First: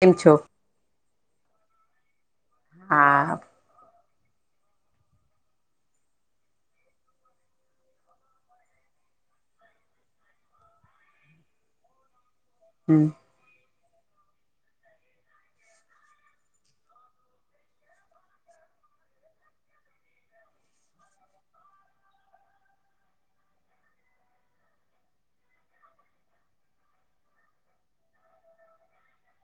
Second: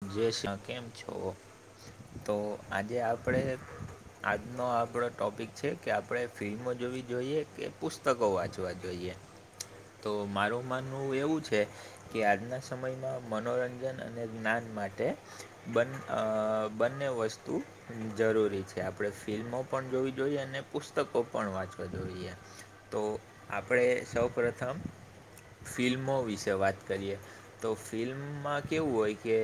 કેમ જે છો શ્યાંમ કેમ છો? તો આજે હા આપડે આજનો આપડો ટોપિક છે કે આપડે ફિલ્મો જોવી જોઈએ કે પુસ્તકો વાંચવા જોઈએ. તો મારું માનવુ એવું છે કે આજના હમ સમય માં [unintelligible] મનોરંજન અને જ્ઞાન માટે બ અ બંને વસ્તુ જરૂરી છે આપણે ફિલ્મો પણ જોવી જોઈએ અને પુસ્તકો પણ વાંચવા જોઈએ. તો આપણે સૌ પ્રથમ ફિલ્મો વિશે વાત કરીએ તો ફિલ્મમાં કેવું હોય કે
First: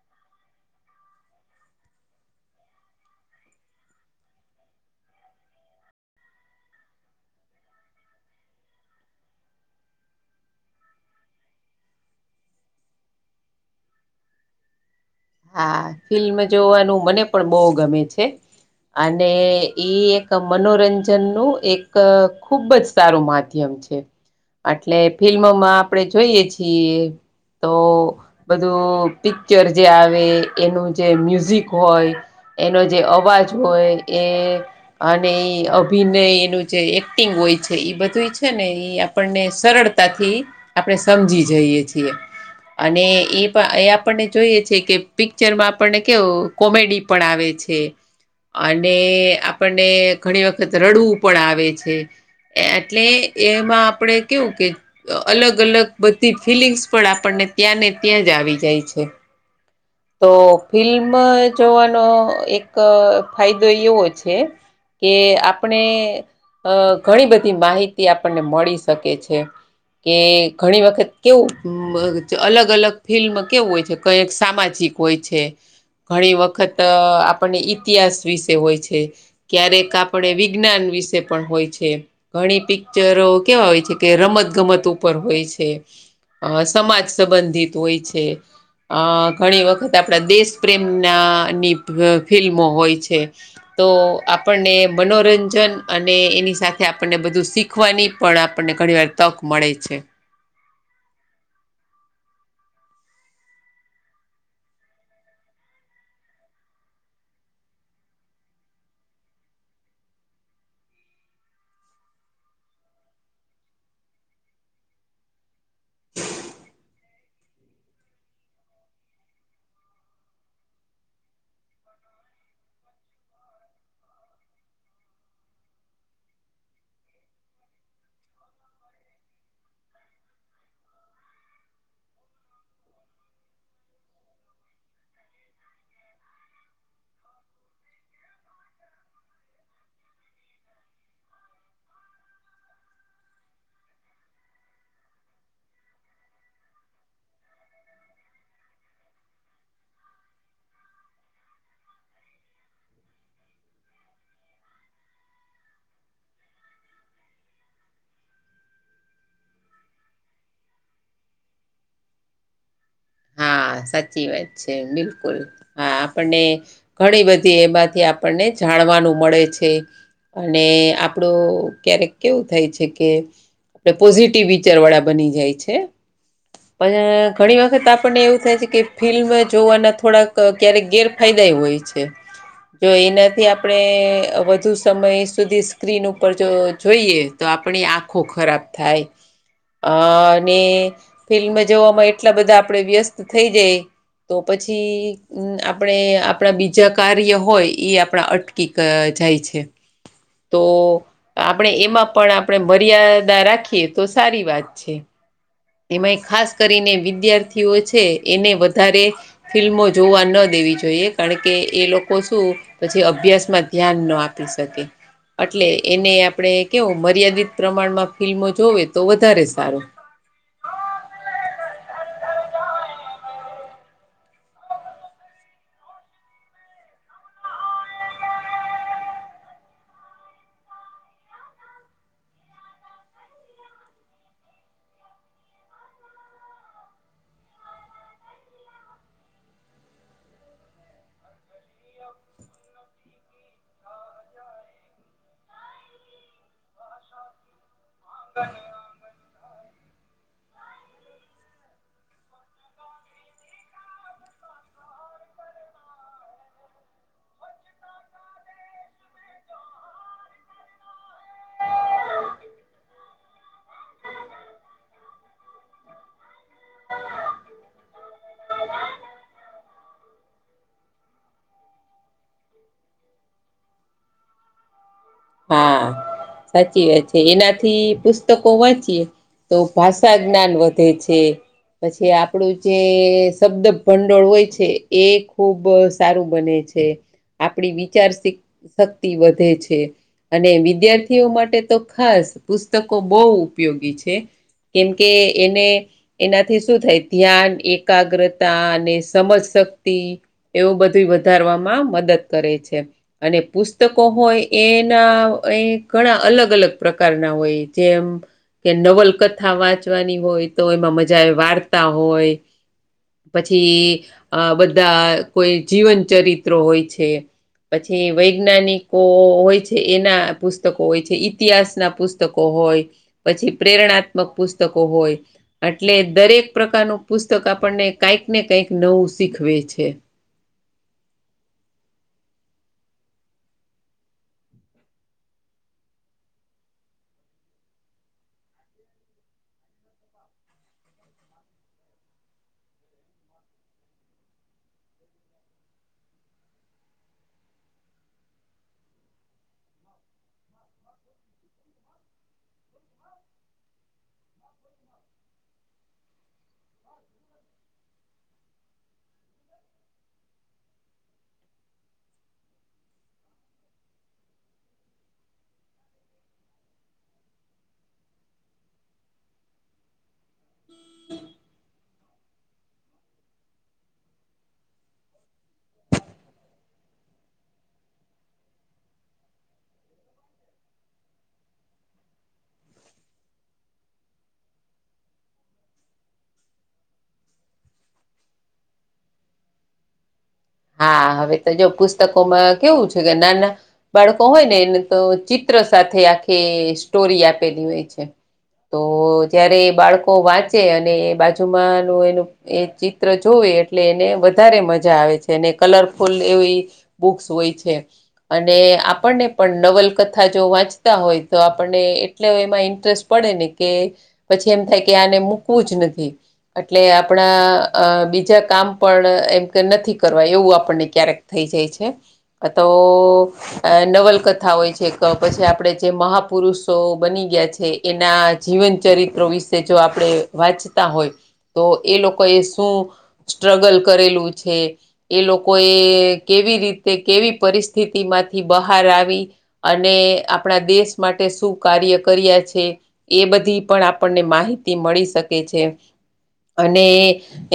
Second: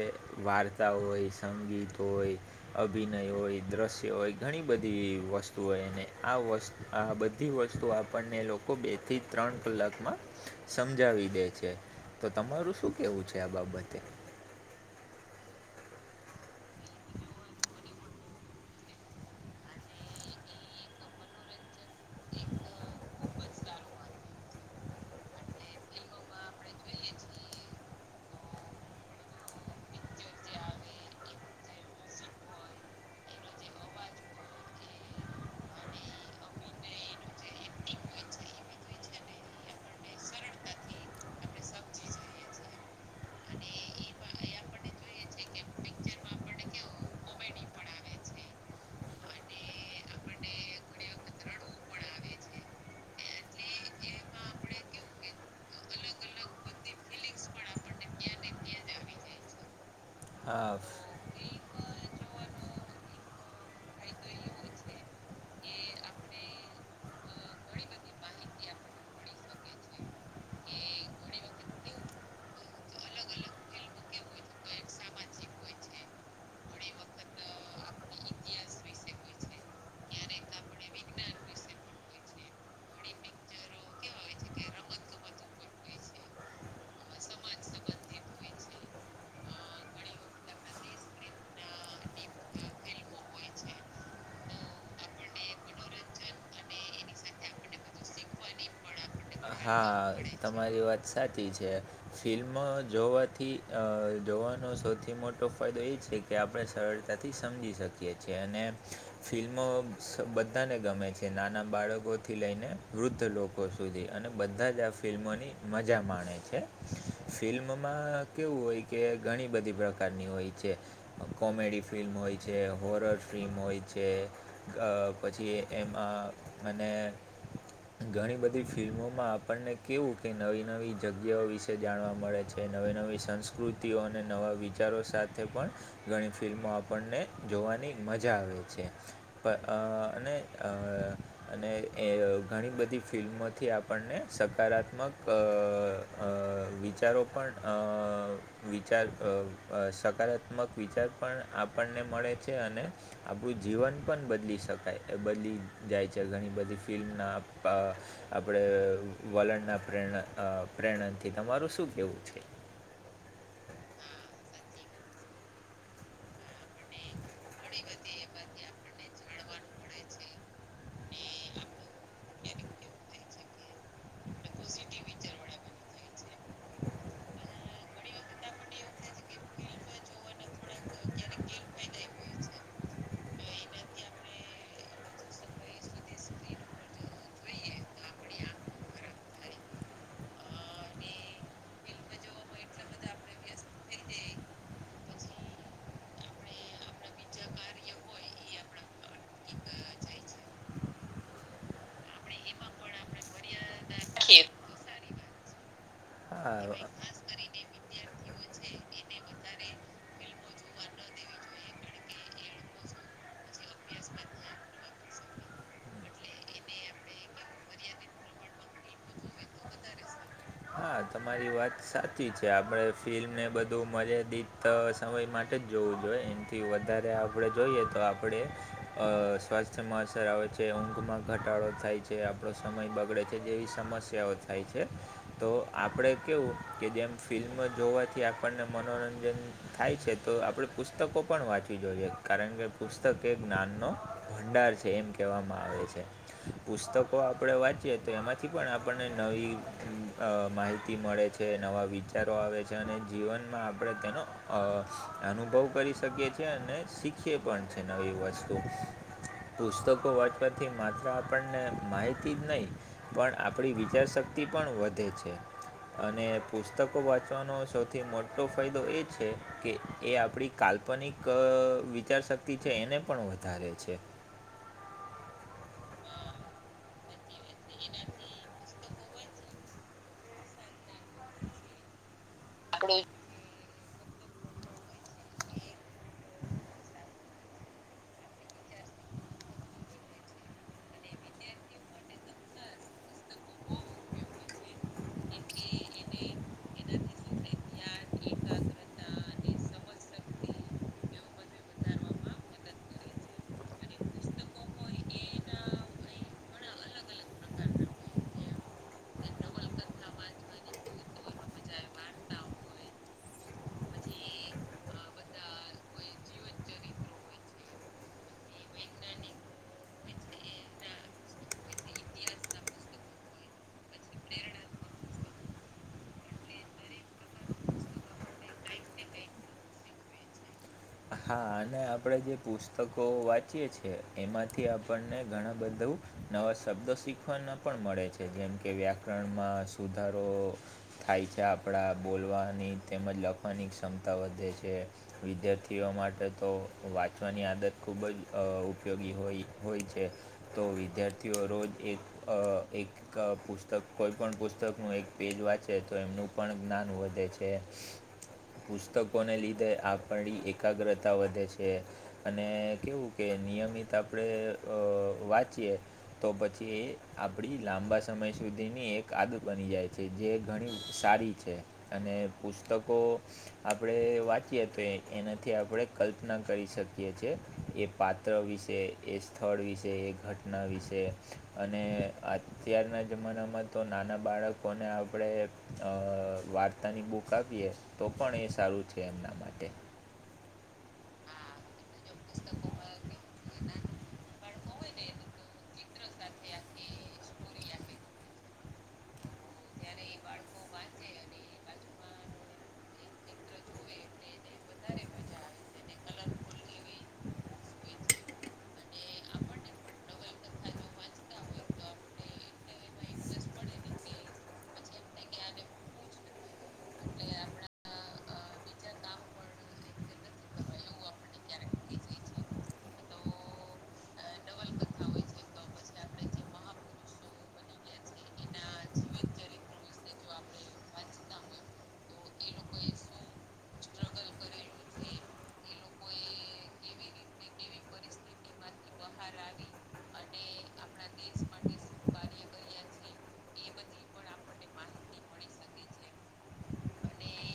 વાર્તા હોય, સંગીત હોય અભિનય હોય, દ્રશ્ય હોય ઘણી બધી વસ્તુ હોય અને આ વસ્ આ બધી વસ્તુ આપણને લોકો બે થી ત્રણ કલાકમાં સમજાવી દે છે, તો તમારું શું કેવું છે આ બાબતે? હા ફિલ્મ જોવાનું મને પણ બહુ ગમે છે. અને એક મનોરંજનનું એક ખુબ જ સારું માધ્યમ છે. એટલે ફિલ્મોમાં આપણે જોઈએ છીએ. તો બધું પિક્ચર જે આવ એ એનું જે મ્યુઝિક હોય એનો જે અવાજ હોય એ અને એ અભિનય એનું જે એક્ટિંગ હોય છે એ બધું છે ને એ આપણને સરળતાથી આપણે સમજી જઈએ છીએ. અને એ પણ એ આપણને જોઈએ છે કે પિક્ચર માં આપણને કેવું કોમેડી પણ આવે છે. અને આપણને ઘણી વખત રડવું પણ આવે છે. એટલે એમાં આપણેે કેવું કે અલગ અલગ બધી ફિલિંગ્સ પણ આપણને ત્યાં ને ત્યાં જ આવી જાય છે. તો હા ફિલ્મ જોવાનો એક ફાયદો એવો છે. કે આપણે અ ઘણી બધી માહિતી આપણને મળી શકે છે. કે ઘણી વખત કેવું અલગ અલગ ફિલ્મ કેવું હોય છે, તો કઈક સામાજિક હોય છે, ઘણી વખત આપણને ઇતિહાસ વિશે હોય છે. ક્યારેક આપણે વિજ્ઞાન વિશે પણ હોય છે. ઘણી પિક્ચરો કેવા હોય છે, કે રમત ગમત ઉપર હોય છે. અ સમાજ સંબંધિત હોય છે, આ ઘણી વખત આપણા દેશ પ્રેમ ના નીભ ફિલ્મો હોય છે. તો આપણને મનોરંજન, અને એની સાથે આપણને બધું શીખ શીખવાની પણ આપણને ઘણીવાર તક મળે છે હા તમારી વાત સાચી છે. ફિલ્મ જોવાથી અ જોવાનો સૌથી મોટો ફાયદો એ છે ક કે આપણે સરળતાથી સમજી શકીએ છીએ, અને ફિલ્મો સ બધાને ગમે છે, નાના બાળકોથી લઈને વૃદ્ધ લો કો સુધી અને બધા જ આ ફિલ્મોની મજા માણે છે, ફિલ્મમાં કેવું હોય કે ઘણી બધી પ્રક કારની હોય છે, કોમેડી ફિલ્મ હોય છે, હોરર ફિલ્મ હોય છે. અ પછી એમાં અને ઘણી બધી ફિલ્મોમાં આપણને કેવું કે નવી નવી જગ્યાઓ વિશે જાણવા મળે છે, નવી નવી સંસ્કૃતિઓ, અને નવા વિચારો સાથ થે પણ ઘણી ફિલ્મો આપણને જોવાની મજા આવે છે. ત અ ને અ અને એ ઘણી બધી ફિલ્મોથી આપણને સ હકારાત્મક અ અ વિચારો પણ અ વિચાર અ અ સકારાત્મક વિચાર પણ આપણને મળે છે, અને આપણું જીવન પણ બદલી શકાય, બદલી જાય છે, ઘણી બધી ફિલ્મના અ આપણે વલણના પ્રેમના પ્રેણથી તમારું શું કેવું છે? હા સાચી વાત છે, બિલકુલ હા આપણને ઘણી બધી એમાંથી આપણને જાણવાનું મળે છે. અને આપણું ક્યારેક કેવું થાય છે કે આપણે પોઝિટિવ વિચાર વાળા બની જાય છે, પણ ઘણી વખત આપ પણને એવું થાય છે, કે ફિલ્મ જોવાના થોડાક ક્યારેક ગેરફાયદા એ હોય છે. જો એનાથી આપણે વધુ સમય સુધી સ્ક્રીન ઉપર જો જોઈએ તો આપણી આંખો ખરાબ થાય. અને ફિલ્મ જોવામાં એટલા બધા આપણે વ્યસ્ત થઈ જાય. તો પછી હમ્મ, આપડે આપડા બીજા કર્યા હોય, ઈ આપણા અટકીક જાય છે. તો તો આપણે એમાં પણ આપણે મર્યાદા રાખીએ તો સારી વાત છે. હા કરીને વિદ્યાર્થીઓ છે એને વધારે ફિલ્મો જોવા ન દેવી જોઈએ કારણ કે એ લોકો શું પછી અભ્યાસમાં ધ્યાન નથી શકે એટલે એને આપણે કેવું મર્યાદિત પ્રમાણમાં ફિલ્મો જોવે તો વધારે એમાંય ખાસ કરીને વિદ્યાર્થીઓ છે એને વધારે ફિલ્મો જોવા ન દેવી જોઈએ. કારણ કે એ લોકો શું પછી અભ્યાસમાં ધ્યાન ન આપી શકે. અટલે એને આપણે કેવું? મર્યાદિત પ્રમાણમાં ફિલ્મો જોવે તો વધારે સારું. સારું હા તમારી વાત સાચી છે, આપડે ફિલ્મ ને એ બધું મર્યાદિત સમય માટે જ જોવું જોઈએ, એનાથી વધારે આપણે જોઈએ તો આપડે અહ સ્વસ્થ થ્યમાં અસર આવે છે, ઊંઘમાં ઘટાડો થાય છે, આપણો સમય બગડે છે, જેવી સમસ્યાઓ થાય છે. તો આપડે કેવુ કે જેમ ફિલ્મ જોવાથી આપણને મનોરંજન થાય છે તો આપણે પુસ્તકો પણ વાંચવી જોઈએ. કારણ કે પુસ્તક એ જ્ઞાનનો ભંડાર છે એમ કહેવામાં આવે છે. પુસ્તકો આપણે વાંચ ચીએ, તો એમાંથી પણ આપણને નવી અહ માહિતી મળે છે, નવા વિચારો આવે છે. અને જીવનમાં આપણે તેનો અનુભવ કરી શકીએ છીએ, અને શીખીએ પણ છે નવી વસ્તુ. પુસ્તકો વાંચવાથી માત્ર આપણને માહિતી જ નહીં પણ આપણી વિચારશક્તિ પણ વધે છે. અને પુસ્તકો વાંચવાનો સૌથી ફાયદો એ છે, કે એ આપણી કાલ્પ લ્પનિક વિચારશક્તિ છે, એને પણ વધારે છે. હા સાચી વાત છે. એનાથી પુસ્તકો વાંચીએ તો ભાષા જ્ઞાન વધે છે. પછી આપણું જે શબ્દ ભંડોળ હોય છે, એ ખૂબ સારું બને છે. આપણી વિચાર શીખ શક્તિ વધે છે. અને વિદ્યાર્થીઓ માટે તો ખાસ પુસ્તકો બહુ ઉપયોગી છે. કેમ કે, એને એનાથી શું થાય? ધ્યાન, એકાગ્રતા અને સમજશક્તિ એવું બધુંઈ વધારવામાં મદદ કરે છે. અને પુસ્તકો હોય એ ના અહીં ઘણા અલગ-અલગ પ્રકાર ના હોય. જેમ કે નવલકથા વાંચવાની હોય, તો એમાં મજા આવે. વાર્તા હોય પછી આ બધા કોઈ જીવન ચરિત્રો હોય છે. પછી વૈજ્ઞાનિકો હોય છ છે એના પુસ્તકો હોય છે. ઇતિહાસ ના પુસ્તકો હોય. પછી પ્રેરણાત્મક પુસ્તકો હોય. અટલે દરેક પ્રકારનું પુસ્તક આપણને કાંઈક ને કાંઈક નવું શીખવે છે. હા. અને આપણે જે પુસ્તકો વાંચીએ છીએ, એમાંથી આપણને ઘણું બધું નવા શબ્દો શીખવાના પણ મળે છે. જેમ કે વ્યાકરણમાં સુધારો થાય છે. આપણા બોલવાની તેમજ લખવાની ક્ષમતા વધે છે. વિદ્યાર્થી ર્થીઓ માટે તો વાંચવાની આદત ખૂબ જ અહ ઉપયોગી હોય-હોય છે. તો વિદ્યાર્થીઓ રોજ એક અહ એક ક પુસ્તક, કોઈ પણ પુસ્તકનું એક પેજ વાંચે તો એમનું પણ જ્ઞાન વધે છે. પુસ્તકોને લીધે આપણી એકાગ્રતા વધે છે. અને કેવું કે નિયમિત આપણે અહ વાંચીએ તો પછી આપણી લાંબા સમય સુધીની એક આદત બની જાય છે. જે ઘણી સારી છે. અને પુસ્તકો આપણે વાંચીએ તો એક એને થી આપણે કલ્પના કરી શકીએ છીએ. એ પાત્ર વિશે, એ સ્થળ વિશે, એ ઘટ ના વિશે. અને આજ અત્યારના જમાનામાં તો નાના બાળકોને આપણે અહ વાર્તાની બુક આપીએ તો પણ એ સારું જ છે એમના માટે. હા. હવે તો જો પુસ્તકોમાં કેવું છે, કે નાના બાળકો હોય ને એને તો ચિત્ ત્ર સાથે આખી સ્ટોરી આપેલી હોય છે. તો જયારે એ બાળકો વાંચે અને એ બાજુમાંનું એનું એ ચિત્ર જોવે એટલે એને વધારે મજા આવે છ. કલરફુલ એવી બુક્સ હોય છે. અને આપણને પણ નવલકથા જો વાંચતા હોય તો આપણને એટલો એમાં ઇન્ટરેસ્ટ પડે ને, કે પછી એમ થાય કે આને મૂકવું જ નથી. એટલે આપણા અ બીજા કામ પણ એમ કે નથી કરવા એવું આપણને ક્યારેક થઈ જાય છે અ તો અ નવલકથા હોય છે ક પછી આપડે જે મહાપુરુષો બની ગયા છે. એના જીવન ચરિત્રો વિશે જો આપણે વાંચતા હોય તો એ લોકો એ શું સ્ટ્રગલ કરેલું છે. એ લોકો એ કેવી રીતે કેવી પરિસ્થિતિ માંથી બહાર આવી અને આપણા દેશ માટે શું કાર્ય કર્યા છે. એ બધી પણ આપણને માહિતી મળી શકે છે. અને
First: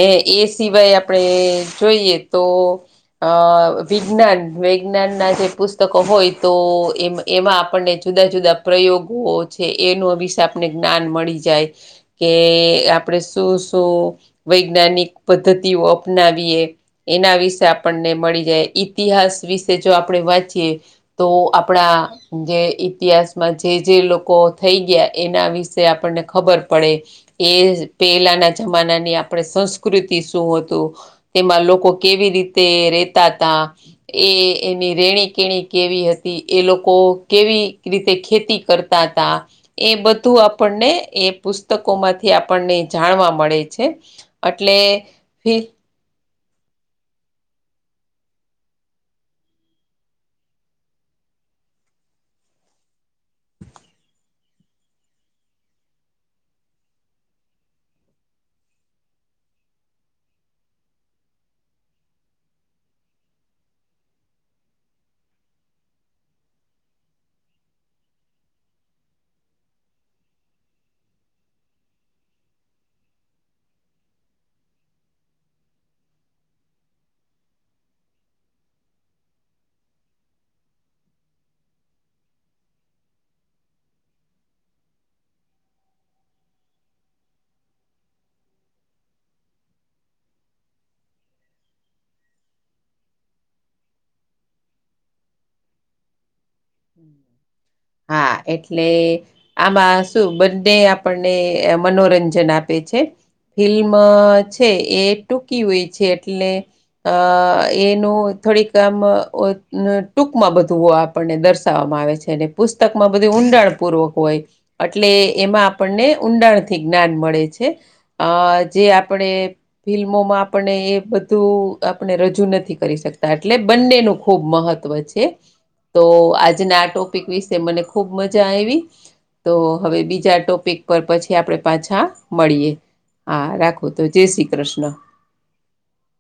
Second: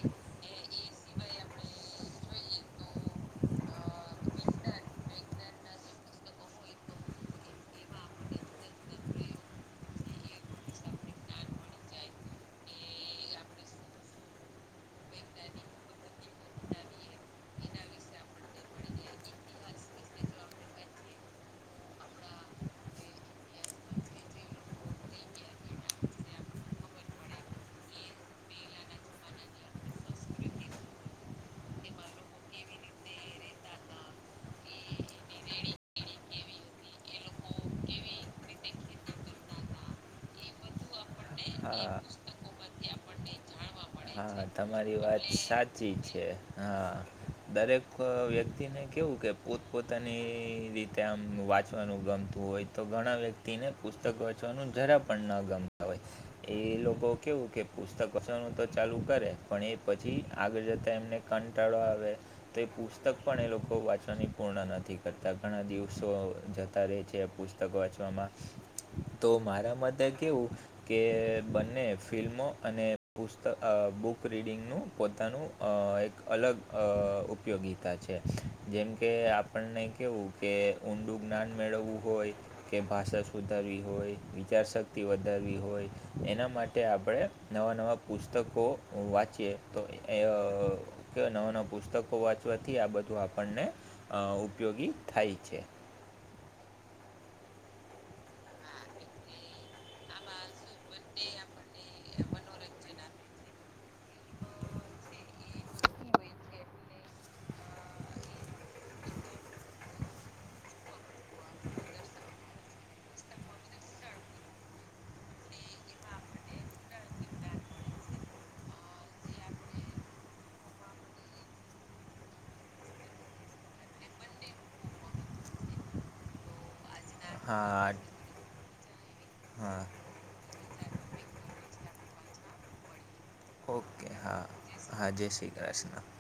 એ એ સિવાય આપણે જોઈએ તો અ વિજ્ઞાન વેજ્ઞાન ના જે પુસ્તકો હોય તો એ એમાં આપણને જુદા જુદા પ્રયોગો છે એનું વિશે આપને જ્ઞાન મળી જાય. કે આપણે શું શું વૈજ્ઞાનિક પદ્ધતિઓ અપનાવીએ. એના વિશે આપણને મળી જાય ઈતિહાસ વિશે જો આપણે વાંચીએ. તો આપણા જે ઈતિહાસમાં જે જે લોકો થઈ ગયા એના વિશે આપણને ખબર પડે. એ જ પેલાના જમાના ની આપણે સંસ્કૃતિ શું હતું તેમાં લોકો કેવી રીતે રેતા તા એ એની રેણી કેણી કેવી હતી એ લોકો કેવી રીતે ખેતી કર તા તા એ બધું આપણને એ હા પુસ્તકોમાંથી આપણને જાણવા મળે છે. હા એટલે તમારી વાત ફી સાચ છે હા દરેક વ્યક્તિને કેવું કે પોતપોતાની રી તેમ વાંચવાનું ગમતું હોય તો ઘણા વ્યક્તિને પુસ્તક વાંચવાનું જરા પણ ન ગમતા હોય. એ લોકો કેવું કે પુસ્તક વસાવાનું [unintelligible] ચાલુ કરે પણ એ પછી આગળ જતા એમને કંટાળો આવે. તો એ પુસ્તક પણ એ લોકો વાંચવાની પૂર્ણ નથી કરતા ઘણા દિવસો જતા રહે છે એ પુસ્ત તક વાચવામાં તો મારા મતે કેવું કે બંને ફિલ્મો અને અ બુક રીડિંગનું પોતાનું અ એક અલગ અ ઉપયોગિતા છે. જેમ કે આપણે કેવું કે ઊંડું જ્ઞાન મેળવવું હોય. કે ભાષા સુધારવી હોય વિચારશક્તિ વધારવી હોય. એના માટે આપણે નવા નવા પુસ્તકો વાંચીએ તો એ અ કે નવા નવાં પુસ્તકો વાંચવાથી આ બધું આપણને અ ઉપયોગી થાય છે. હા એટલે આમાં શું બંને આપણને મનોરંજન આપે છે ફિલ્મ મા છે એ ટૂકી હોય છે એટલે અ એનું થોડીક આમ ઓ ન ટૂંકમાં બધું હો આપણને દર વવામાં આવે છે અને પુસ્તકમાં બધી ઊંડાણ પૂર્વક હોય. અટલે એમાં આપણને ઊંડાણ થી જ્ઞાન મળે છે. અ જે આપણે ફિલ્મોમાં આપને એ બધું આપણે રજૂ નથી કરી શકતા એટલે બંનેનું ખૂબ મહ ત્વ છે તો આજે આ ટોપિક વિશે મને હા ખૂબ મજા આવી તો હા હવે બીજા ટોપિક ઉપર પછી આપણે પાછા મળીએ હા રાખો તો ઓકે જય હા શ્રી કૃષ્ણ હા [unintelligible]